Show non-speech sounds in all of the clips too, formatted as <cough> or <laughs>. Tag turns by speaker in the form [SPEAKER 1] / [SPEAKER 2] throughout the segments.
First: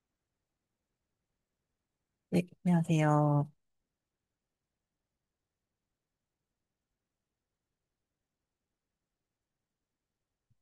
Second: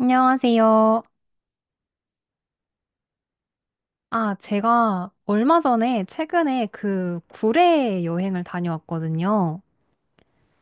[SPEAKER 1] 안녕하세요.
[SPEAKER 2] 네, 안녕하세요.
[SPEAKER 1] 제가 얼마 전에 최근에 그 구례 여행을 다녀왔거든요.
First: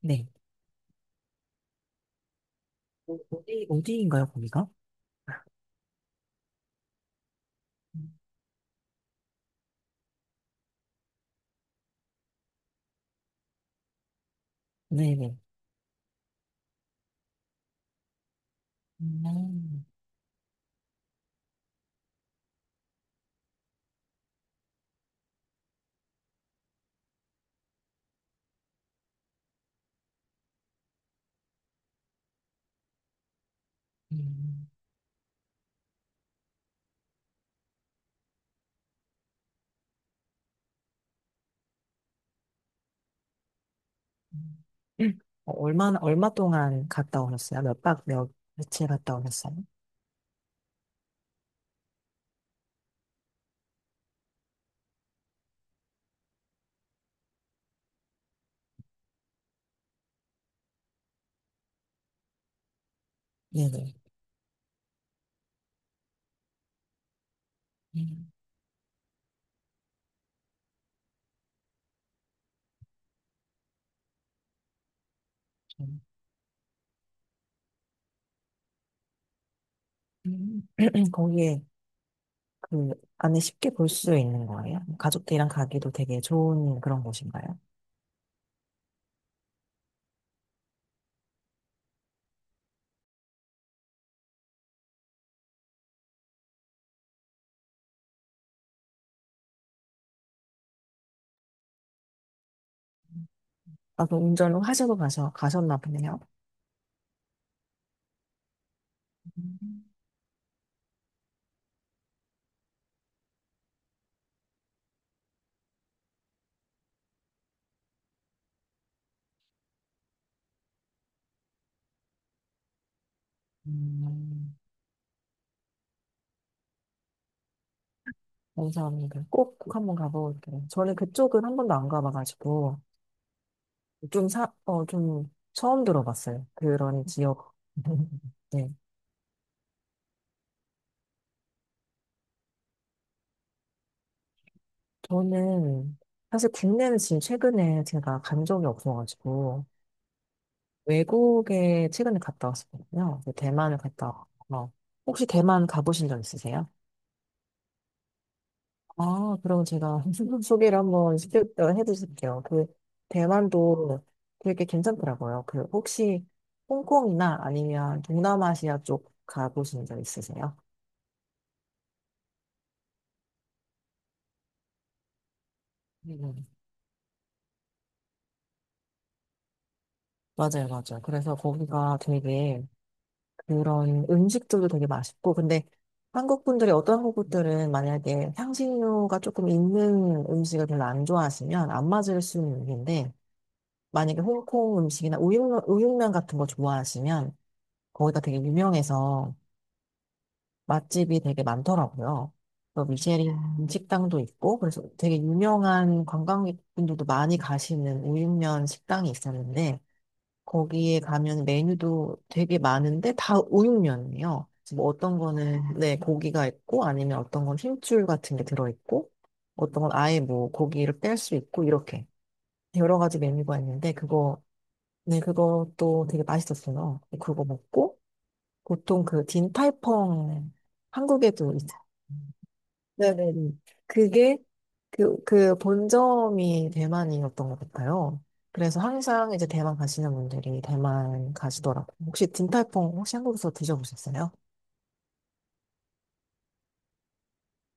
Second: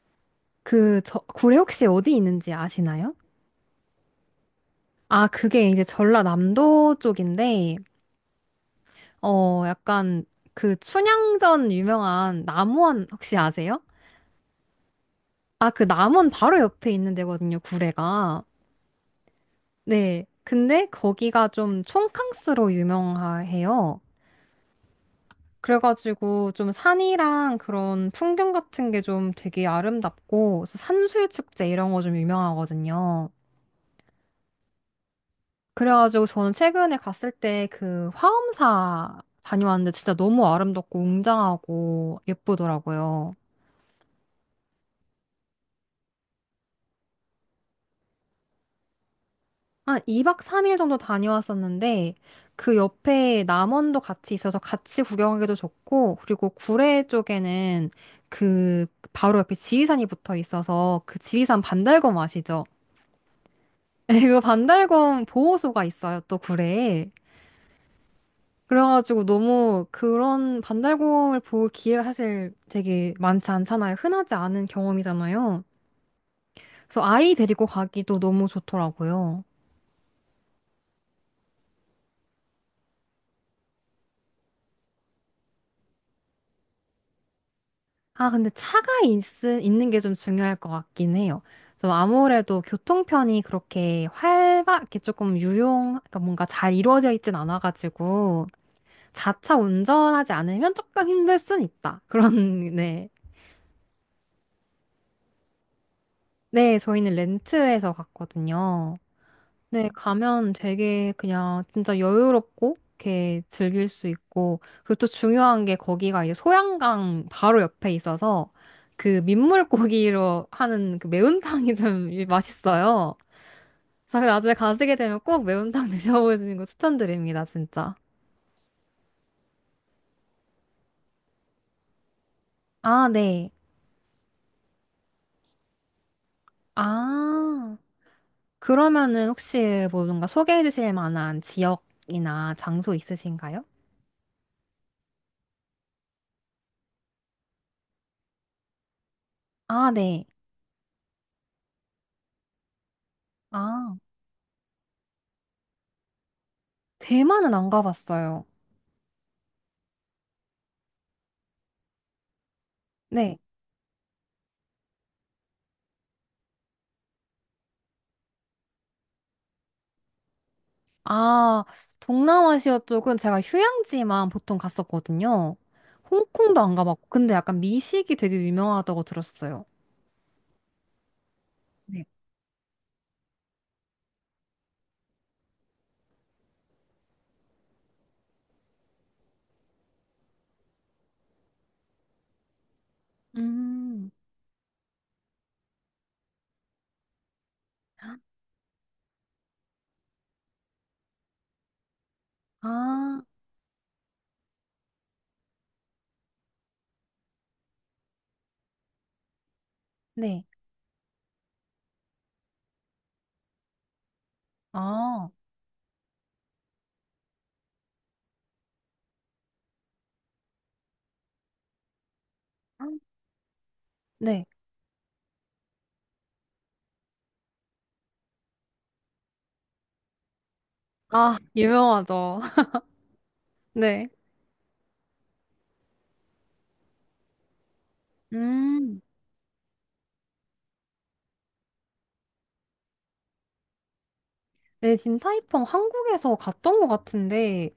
[SPEAKER 2] 네.
[SPEAKER 1] 구례 혹시 어디 있는지 아시나요?
[SPEAKER 2] 어디인가요, 거기가?
[SPEAKER 1] 아, 그게 이제 전라남도 쪽인데,
[SPEAKER 2] 음,
[SPEAKER 1] 약간 그 춘향전 유명한 남원 혹시 아세요?
[SPEAKER 2] 네네.
[SPEAKER 1] 아, 그 남원 바로 옆에 있는 데거든요, 구례가.
[SPEAKER 2] 음.
[SPEAKER 1] 네. 근데 거기가 좀 촌캉스로 유명해요. 그래가지고 좀 산이랑 그런 풍경 같은 게 좀 되게 아름답고 산수유축제 이런 거 좀 유명하거든요.
[SPEAKER 2] 음.
[SPEAKER 1] 그래가지고 저는 최근에 갔을 때 그 화엄사 다녀왔는데 진짜 너무 아름답고 웅장하고 예쁘더라고요.
[SPEAKER 2] 음. 음. 얼마 동안 갔다 오셨어요? 몇 박, 며칠 갔다 오셨어요?
[SPEAKER 1] 한 2박 3일 정도 다녀왔었는데 그 옆에 남원도 같이 있어서 같이 구경하기도 좋고 그리고 구례 쪽에는 그 바로 옆에 지리산이 붙어 있어서 그 지리산 반달곰 아시죠?
[SPEAKER 2] 네네.
[SPEAKER 1] 그 반달곰 보호소가 있어요, 또 굴에.
[SPEAKER 2] 음.
[SPEAKER 1] 그래가지고 너무 그런 반달곰을 볼 기회가 사실 되게 많지 않잖아요. 흔하지 않은 경험이잖아요.
[SPEAKER 2] 음.
[SPEAKER 1] 그래서 아이 데리고 가기도 너무 좋더라고요.
[SPEAKER 2] 음, <clears throat> 거기에 그 안에 쉽게 볼 수 있는 거예요? 가족들이랑 가기도 되게 좋은 그런 곳인가요?
[SPEAKER 1] 아, 있는 게 좀 중요할 것 같긴 해요. 좀 아무래도 교통편이 그렇게 활발하게 조금 그러니까 뭔가 잘 이루어져 있진 않아가지고 자차 운전하지 않으면 조금 힘들 순 있다. 그런, 네.
[SPEAKER 2] 아, 그 운전을 하셔도 가셨나 보네요.
[SPEAKER 1] 네, 저희는 렌트해서 갔거든요.
[SPEAKER 2] 음,
[SPEAKER 1] 네, 가면 되게 그냥 진짜 여유롭고 이렇게 즐길 수 있고 그리고 또 중요한 게 거기가 이제 소양강 바로 옆에 있어서 그 민물고기로 하는 그 매운탕이 좀 <laughs> 맛있어요. 그래서 나중에
[SPEAKER 2] 음,
[SPEAKER 1] 가시게 되면 꼭 매운탕 <laughs> 드셔보시는 거 추천드립니다, 진짜.
[SPEAKER 2] 감사합니다. 꼭 한번 가보고 올게요. 저는 그쪽은 한 번도 안 가봐가지고.
[SPEAKER 1] 아, 네.
[SPEAKER 2] 좀 처음 들어봤어요. 그런 지역.
[SPEAKER 1] 아,
[SPEAKER 2] <laughs> 네.
[SPEAKER 1] 그러면은 혹시 뭐 뭔가 소개해 주실 만한 지역이나 장소 있으신가요?
[SPEAKER 2] 저는 사실 국내는 지금 최근에 제가 간 적이 없어가지고
[SPEAKER 1] 아, 네.
[SPEAKER 2] 외국에 최근에 갔다 왔었거든요. 그 대만을
[SPEAKER 1] 아.
[SPEAKER 2] 갔다 왔고. 혹시 대만 가보신 적 있으세요?
[SPEAKER 1] 대만은 안 가봤어요.
[SPEAKER 2] 아, 그럼 제가 <laughs> 소개를 한번 해드릴게요. 그
[SPEAKER 1] 네.
[SPEAKER 2] 대만도 되게 괜찮더라고요. 그 혹시 홍콩이나 아니면 동남아시아 쪽 가보신 적 있으세요?
[SPEAKER 1] 아, 동남아시아 쪽은 제가 휴양지만 보통 갔었거든요.
[SPEAKER 2] 네.
[SPEAKER 1] 홍콩도 안 가봤고, 근데 약간 미식이 되게 유명하다고 들었어요.
[SPEAKER 2] 맞아요, 맞아요. 그래서 거기가
[SPEAKER 1] 네.
[SPEAKER 2] 되게 그런 음식들도 되게 맛있고, 근데 한국 분들이 어떤 한국 분들은 만약에 향신료가 조금 있는 음식을 별로 안 좋아하시면 안 맞을 수는 있는데,
[SPEAKER 1] 음.
[SPEAKER 2] 만약에 홍콩 음식이나 우육면 같은 거 좋아하시면 거기가 되게 유명해서 맛집이 되게 많더라고요. 또
[SPEAKER 1] 아,
[SPEAKER 2] 미쉐린 식당도 있고, 그래서 되게 유명한 관광객분들도 많이 가시는 우육면 식당이 있었는데,
[SPEAKER 1] 네.
[SPEAKER 2] 거기에 가면 메뉴도 되게 많은데 다 우육면이에요. 뭐 어떤
[SPEAKER 1] 아,
[SPEAKER 2] 거는 네 고기가 있고 아니면 어떤 건 힘줄 같은 게 들어 있고 어떤 건 아예 뭐 고기를 뺄 수 있고 이렇게 여러 가지 메뉴가 있는데 그거
[SPEAKER 1] 네.
[SPEAKER 2] 네 그것도 되게 맛있었어요. 그거 먹고 보통 그 딘타이펑
[SPEAKER 1] 아,
[SPEAKER 2] 한국에도
[SPEAKER 1] 유명하죠. <laughs>
[SPEAKER 2] 네네네.
[SPEAKER 1] 네.
[SPEAKER 2] 그게 그 본점이 대만이었던 것 같아요. 그래서
[SPEAKER 1] 음.
[SPEAKER 2] 항상 이제 대만 가시는 분들이 대만 가시더라고요. 혹시 딘탈퐁 혹시 한국에서 드셔보셨어요?
[SPEAKER 1] 네, 딘타이펑 한국에서 갔던 것 같은데,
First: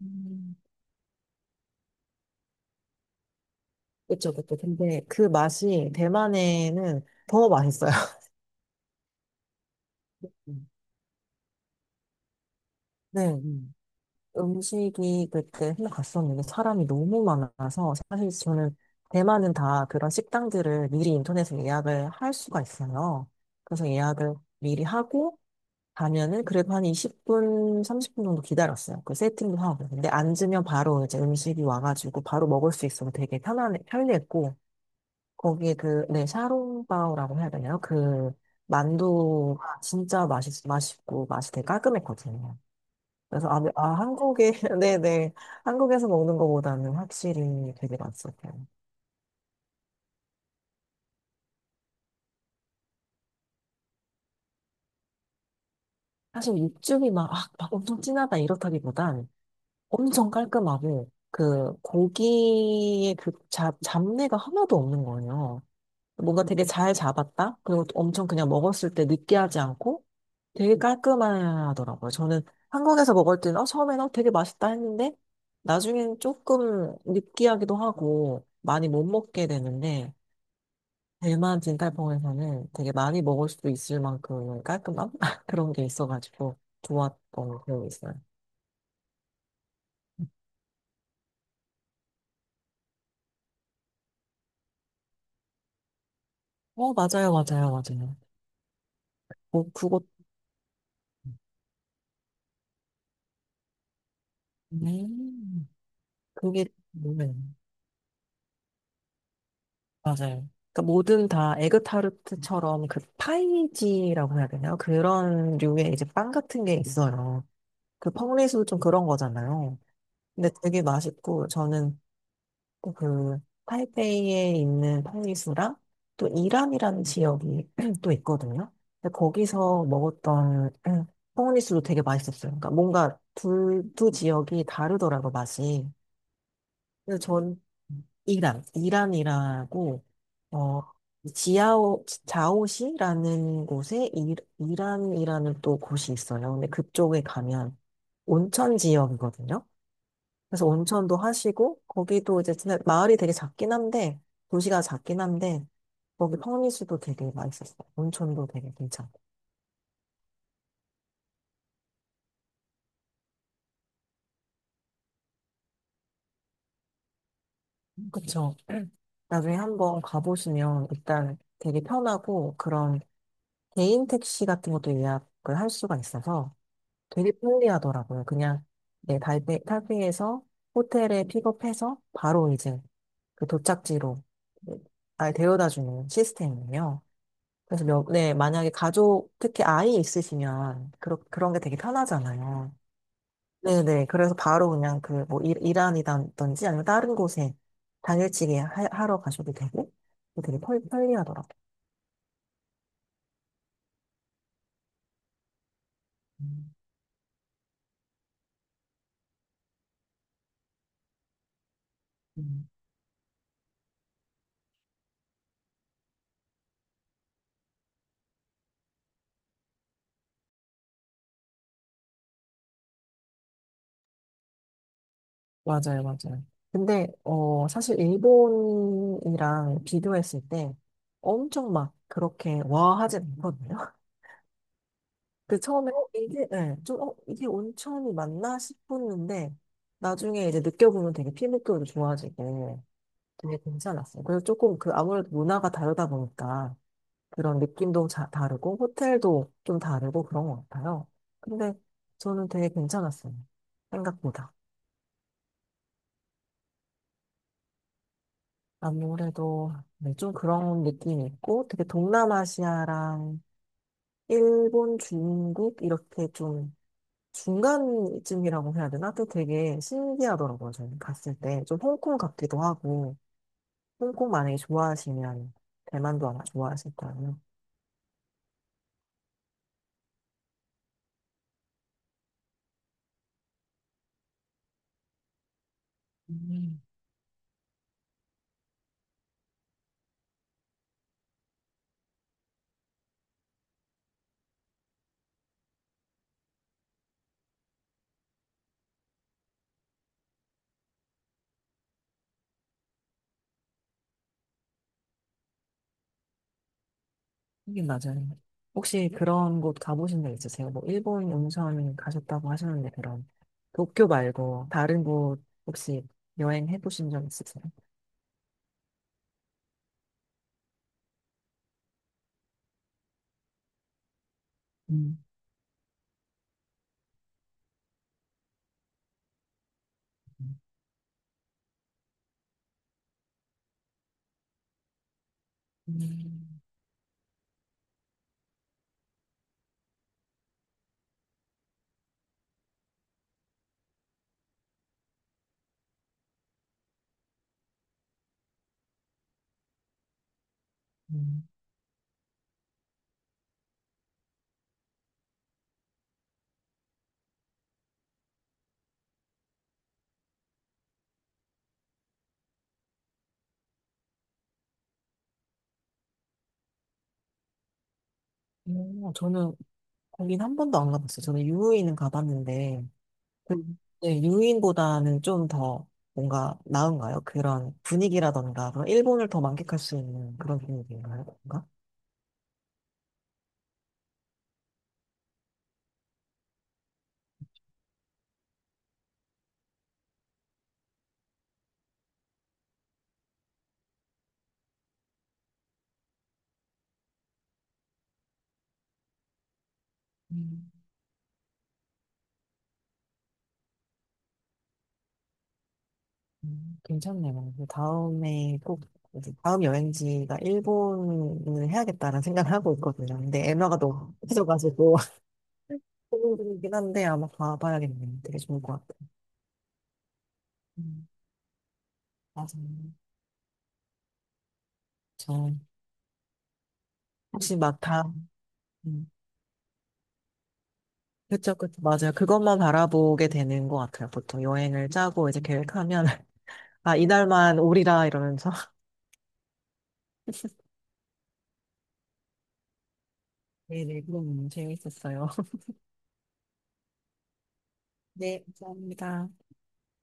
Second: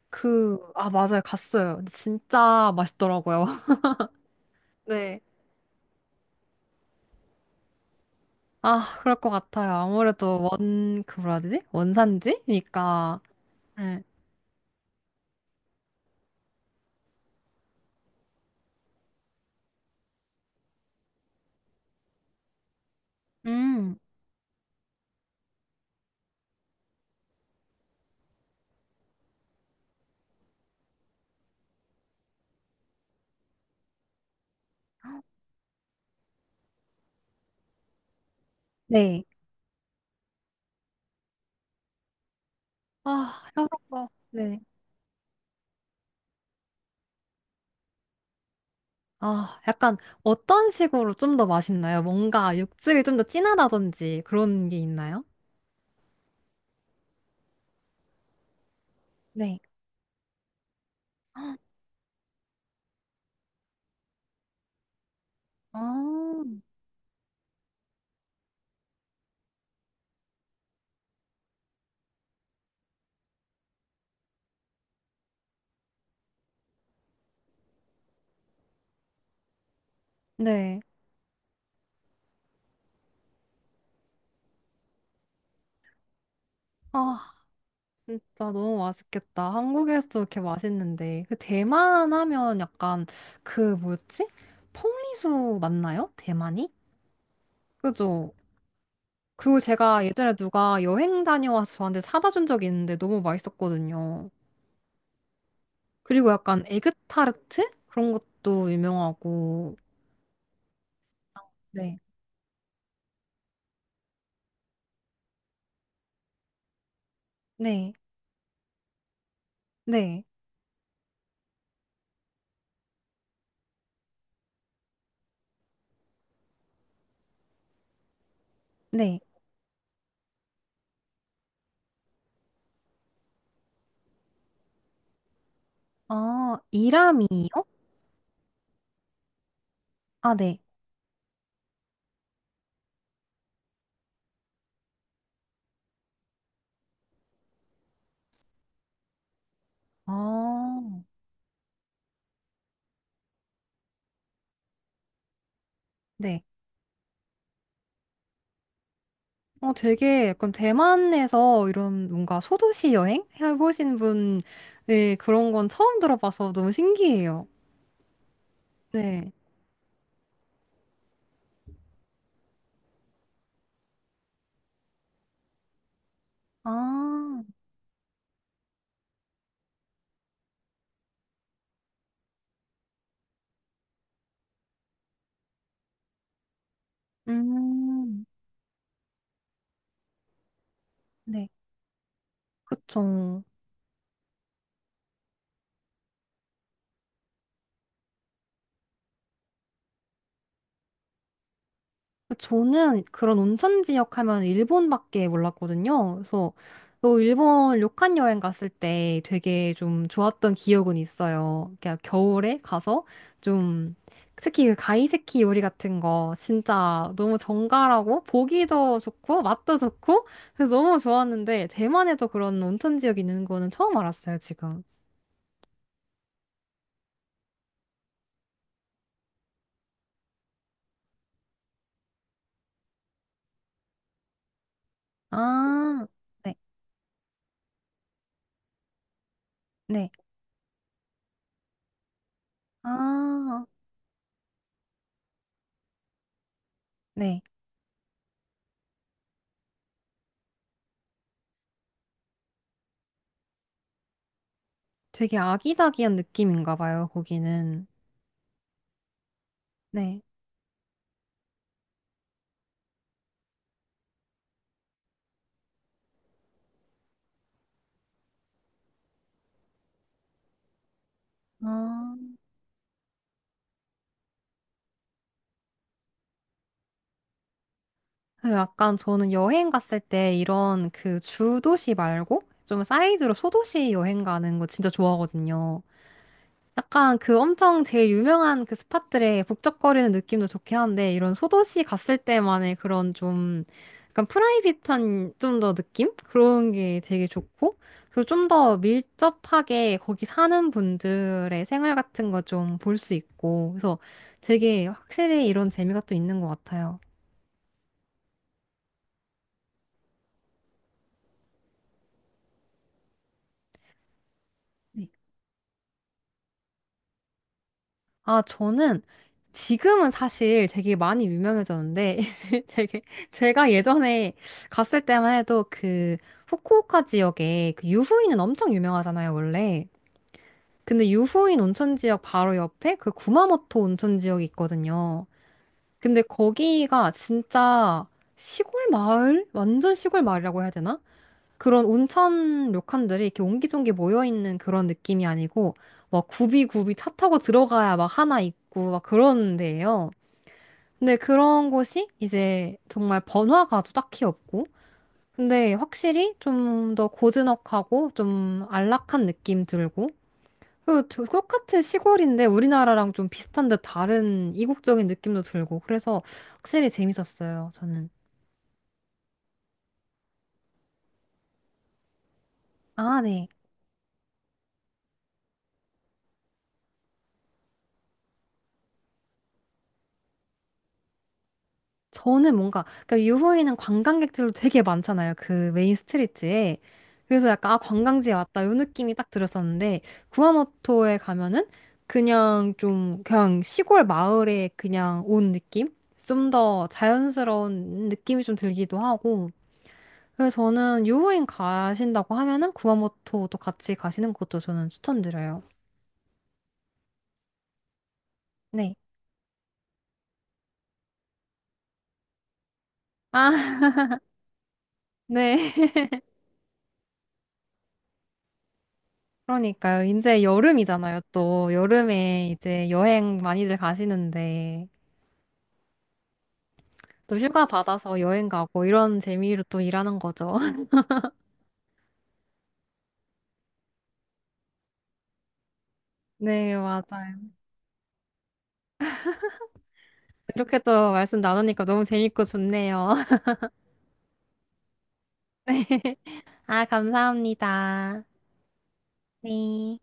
[SPEAKER 2] 음,
[SPEAKER 1] 아, 맞아요. 갔어요. 근데 진짜 맛있더라고요. <laughs>
[SPEAKER 2] 그쵸, 그쵸. 근데
[SPEAKER 1] 네.
[SPEAKER 2] 그 맛이 대만에는 더 맛있어요. <laughs>
[SPEAKER 1] 아, 그럴 것 같아요. 아무래도
[SPEAKER 2] 음,
[SPEAKER 1] 그 뭐라 해야 되지? 원산지니까.
[SPEAKER 2] 네. 음.
[SPEAKER 1] 네.
[SPEAKER 2] 음식이 그때 한번 갔었는데 사람이 너무 많아서 사실 저는 대만은 다 그런 식당들을 미리 인터넷에 예약을 할 수가 있어요. 그래서
[SPEAKER 1] 음,
[SPEAKER 2] 예약을 미리 하고 가면은 그래도 한 20분, 30분 정도 기다렸어요. 그 세팅도 하고. 근데 앉으면 바로 이제 음식이 와가지고 바로 먹을 수 있어서 되게 편리했고, 거기에 네, 샤롱바오라고 해야 되나요?
[SPEAKER 1] 네.
[SPEAKER 2] 만두가 진짜 맛있고, 맛이 되게 깔끔했거든요. 그래서,
[SPEAKER 1] 아, 협
[SPEAKER 2] 네,
[SPEAKER 1] 업 네.
[SPEAKER 2] <laughs> 네네. 한국에서 먹는 것보다는 확실히 되게 맛있었어요.
[SPEAKER 1] 아, 약간 어떤 식으로 좀 더 맛있나요? 뭔가 육즙이 좀 더 진하다든지 그런 게 있나요?
[SPEAKER 2] 사실 육즙이 막 엄청 진하다 이렇다기보단,
[SPEAKER 1] 네.
[SPEAKER 2] 엄청 깔끔하고
[SPEAKER 1] 헉,
[SPEAKER 2] 그 고기의 그 잡내가 하나도 없는 거예요.
[SPEAKER 1] 아,
[SPEAKER 2] 뭔가 되게 잘 잡았다? 그리고 또 엄청 그냥 먹었을 때 느끼하지 않고 되게 깔끔하더라고요. 저는 한국에서 먹을 때는 처음에는 되게 맛있다 했는데 나중엔 조금 느끼하기도 하고 많이 못 먹게 되는데
[SPEAKER 1] 네.
[SPEAKER 2] 대만 진달봉에서는 되게 많이 먹을 수도 있을 만큼 깔끔함? <laughs> 그런 게 있어가지고
[SPEAKER 1] 아,
[SPEAKER 2] 좋았던 기억이 있어요.
[SPEAKER 1] 진짜 너무 맛있겠다. 한국에서도 이렇게 맛있는데. 그 대만 하면 약간 그 뭐였지? 퐁리수 맞나요? 대만이?
[SPEAKER 2] 맞아요, 맞아요, 맞아요.
[SPEAKER 1] 그죠? 그리고
[SPEAKER 2] 뭐, 그거
[SPEAKER 1] 제가 예전에 누가 여행 다녀와서 저한테 사다 준 적이 있는데 너무 맛있었거든요.
[SPEAKER 2] 네.
[SPEAKER 1] 그리고 약간
[SPEAKER 2] 그게 뭐예요?
[SPEAKER 1] 에그타르트? 그런 것도 유명하고.
[SPEAKER 2] 맞아요. 그러니까 뭐든 다
[SPEAKER 1] 네.
[SPEAKER 2] 에그타르트처럼 그 파이지라고 해야 되나요? 그런 류의 이제 빵 같은 게 있어요.
[SPEAKER 1] 네.
[SPEAKER 2] 그 펑리수도 좀 그런 거잖아요.
[SPEAKER 1] 네.
[SPEAKER 2] 근데 되게 맛있고 저는 또그 타이베이에 있는 펑리수랑 또 이란이라는 지역이 <clears throat> 또 있거든요. 근데
[SPEAKER 1] 네.
[SPEAKER 2] 거기서 먹었던 <clears throat> 펑리수도 되게 맛있었어요. 그러니까 뭔가 두 지역이 다르더라고 맛이.
[SPEAKER 1] 아,
[SPEAKER 2] 그래서 전
[SPEAKER 1] 이라미요?
[SPEAKER 2] 이란이라고,
[SPEAKER 1] 아, 네.
[SPEAKER 2] 어, 자오시라는 곳에 이란이라는 또 곳이 있어요. 근데 그쪽에 가면 온천 지역이거든요. 그래서
[SPEAKER 1] 아,
[SPEAKER 2] 온천도 하시고, 거기도 이제 진짜 마을이 되게 작긴 한데, 도시가 작긴 한데, 거기
[SPEAKER 1] 네.
[SPEAKER 2] 펑리스도 되게 맛있었어요. 온천도 되게 괜찮고.
[SPEAKER 1] 되게 약간 대만에서 이런 뭔가 소도시 여행 해보신 분, 네, 그런 건 처음 들어봐서 너무 신기해요.
[SPEAKER 2] 그쵸.
[SPEAKER 1] 네.
[SPEAKER 2] 나중에 한번 가보시면 일단 되게 편하고, 그런 개인 택시 같은 것도 예약을 할 수가 있어서, 되게
[SPEAKER 1] 아,
[SPEAKER 2] 편리하더라고요. 그냥 네, 타이페이에서 호텔에 픽업해서 바로 이제 그 도착지로 날 데려다 주는 시스템이에요. 그래서
[SPEAKER 1] 음,
[SPEAKER 2] 네, 만약에 가족, 특히 아이 있으시면
[SPEAKER 1] 네.
[SPEAKER 2] 그런 게 되게 편하잖아요.
[SPEAKER 1] 그쵸.
[SPEAKER 2] 네네. 그래서 바로 그냥 그 뭐 이란이라든지 아니면 다른 곳에 당일치기 하러 가셔도 되고 되게 편리하더라고요.
[SPEAKER 1] 저는 그런 온천 지역 하면 일본밖에 몰랐거든요. 그래서 또 일본 료칸 여행 갔을 때 되게 좀 좋았던 기억은 있어요. 그러니까 겨울에
[SPEAKER 2] 음.
[SPEAKER 1] 가서 좀 특히 그 가이세키 요리 같은 거 진짜 너무 정갈하고 보기도 좋고 맛도 좋고 그래서 너무 좋았는데 대만에도 그런 온천 지역이 있는 거는 처음 알았어요, 지금.
[SPEAKER 2] 맞아요, 맞아요. 근데, 사실 일본이랑 비교했을 때 엄청 막 그렇게 와 하진 않거든요. <laughs> 그 처음에,
[SPEAKER 1] 아, 네,
[SPEAKER 2] 예, 좀, 이게 온천이 맞나 싶었는데,
[SPEAKER 1] 네.
[SPEAKER 2] 나중에 이제 느껴보면 되게 피부결도 좋아지고 되게
[SPEAKER 1] 아,
[SPEAKER 2] 괜찮았어요. 그래서 조금 그 아무래도 문화가 다르다 보니까
[SPEAKER 1] 네.
[SPEAKER 2] 그런 느낌도 다르고 호텔도 좀 다르고 그런 것 같아요. 근데 저는 되게 괜찮았어요. 생각보다.
[SPEAKER 1] 되게 아기자기한 느낌인가 봐요, 거기는.
[SPEAKER 2] 아무래도 네,
[SPEAKER 1] 네.
[SPEAKER 2] 좀 그런 느낌이 있고 되게 동남아시아랑 일본, 중국 이렇게 좀 중간쯤이라고 해야 되나? 또 되게 신기하더라고요. 저는 갔을 때 좀 홍콩
[SPEAKER 1] 아,
[SPEAKER 2] 같기도 하고 홍콩 만약에 좋아하시면 대만도 아마 좋아하실 거예요.
[SPEAKER 1] 그 약간 저는 여행 갔을 때 이런 그 주도시 말고 좀 사이드로 소도시 여행 가는 거 진짜 좋아하거든요.
[SPEAKER 2] 음,
[SPEAKER 1] 약간 그 엄청 제일 유명한 그 스팟들의 북적거리는 느낌도 좋긴 한데 이런 소도시 갔을 때만의 그런 좀 약간 프라이빗한 좀 더 느낌? 그런 게 되게 좋고 그리고 좀 더 밀접하게 거기 사는 분들의 생활 같은 거 좀 볼 수 있고 그래서 되게 확실히 이런 재미가 또 있는 것 같아요.
[SPEAKER 2] 하긴 맞아요. 혹시 그런 곳 가보신 적 있으세요? 뭐 일본 온천 가셨다고 하셨는데 그럼 도쿄 말고 다른
[SPEAKER 1] 네.
[SPEAKER 2] 곳 혹시 여행해 보신 적 있으세요?
[SPEAKER 1] 아, 저는 지금은 사실 되게 많이 유명해졌는데, <laughs> 되게, 제가 예전에 갔을
[SPEAKER 2] 음.
[SPEAKER 1] 때만 해도 그 후쿠오카 지역에 그 유후인은 엄청 유명하잖아요, 원래. 근데 유후인 온천 지역 바로 옆에 그 구마모토 온천 지역이 있거든요. 근데
[SPEAKER 2] 음.
[SPEAKER 1] 거기가 진짜 시골 마을? 완전 시골 마을이라고 해야 되나? 그런 온천 료칸들이 이렇게 옹기종기 모여있는 그런 느낌이 아니고, 막 굽이굽이 차 타고 들어가야 막 하나 있고, 막 그런 데예요. 근데
[SPEAKER 2] 음.
[SPEAKER 1] 그런 곳이 이제 정말 번화가도 딱히 없고, 근데 확실히 좀 더 고즈넉하고, 좀 안락한 느낌 들고, 그 똑같은 시골인데 우리나라랑 좀 비슷한 듯 다른 이국적인 느낌도 들고, 그래서 확실히 재밌었어요, 저는.
[SPEAKER 2] 저는 거긴 한 번도 안 가봤어요. 저는 유후인은 가봤는데,
[SPEAKER 1] 아, 네.
[SPEAKER 2] 그- 네, 유후인보다는 좀 더 뭔가 나은가요? 그런 분위기라던가, 그런 일본을 더 만끽할 수 있는 그런 분위기인가요? 뭔가?
[SPEAKER 1] 저는 뭔가 그러니까 유후에는 관광객들도 되게 많잖아요. 그 메인 스트리트에. 그래서 약간 아 관광지에 왔다 요 느낌이 딱 들었었는데 구아모토에 가면은 그냥 좀 그냥 시골 마을에 그냥 온 느낌? 좀 더 자연스러운 느낌이 좀 들기도 하고 그래서
[SPEAKER 2] 음,
[SPEAKER 1] 저는 유후인 가신다고 하면은 구아모토도 같이 가시는 것도 저는 추천드려요.
[SPEAKER 2] 괜찮네요. 그 다음에 꼭,
[SPEAKER 1] 네.
[SPEAKER 2] 이제 다음 여행지가 일본을 해야겠다는 생각을 하고 있거든요. 근데
[SPEAKER 1] 아,
[SPEAKER 2] 엔화가
[SPEAKER 1] <laughs>
[SPEAKER 2] 너무 커져가지고, <laughs>
[SPEAKER 1] 네.
[SPEAKER 2] 고민이긴 한데 아마 가봐야겠네요. 되게 좋을 것 같아요.
[SPEAKER 1] 그러니까요. 이제
[SPEAKER 2] 음,
[SPEAKER 1] 여름이잖아요. 또 여름에 이제
[SPEAKER 2] 맞아요.
[SPEAKER 1] 여행 많이들 가시는데
[SPEAKER 2] 저,
[SPEAKER 1] 또
[SPEAKER 2] 혹시
[SPEAKER 1] 휴가
[SPEAKER 2] 막
[SPEAKER 1] 받아서 여행 가고 이런 재미로 또 일하는 거죠. <laughs>
[SPEAKER 2] 그쵸, 그쵸. 맞아요. 그것만 바라보게 되는 것 같아요. 보통 여행을 짜고 이제 계획하면, <laughs>
[SPEAKER 1] 네,
[SPEAKER 2] 아,
[SPEAKER 1] 맞아요.
[SPEAKER 2] 이날만 오리라 이러면서. <laughs>
[SPEAKER 1] 이렇게 또 말씀 나누니까 너무 재밌고 좋네요.
[SPEAKER 2] 네네, 그럼 재밌었어요. <laughs>
[SPEAKER 1] <laughs> 네. 아, 감사합니다.
[SPEAKER 2] 네, 감사합니다.
[SPEAKER 1] 네.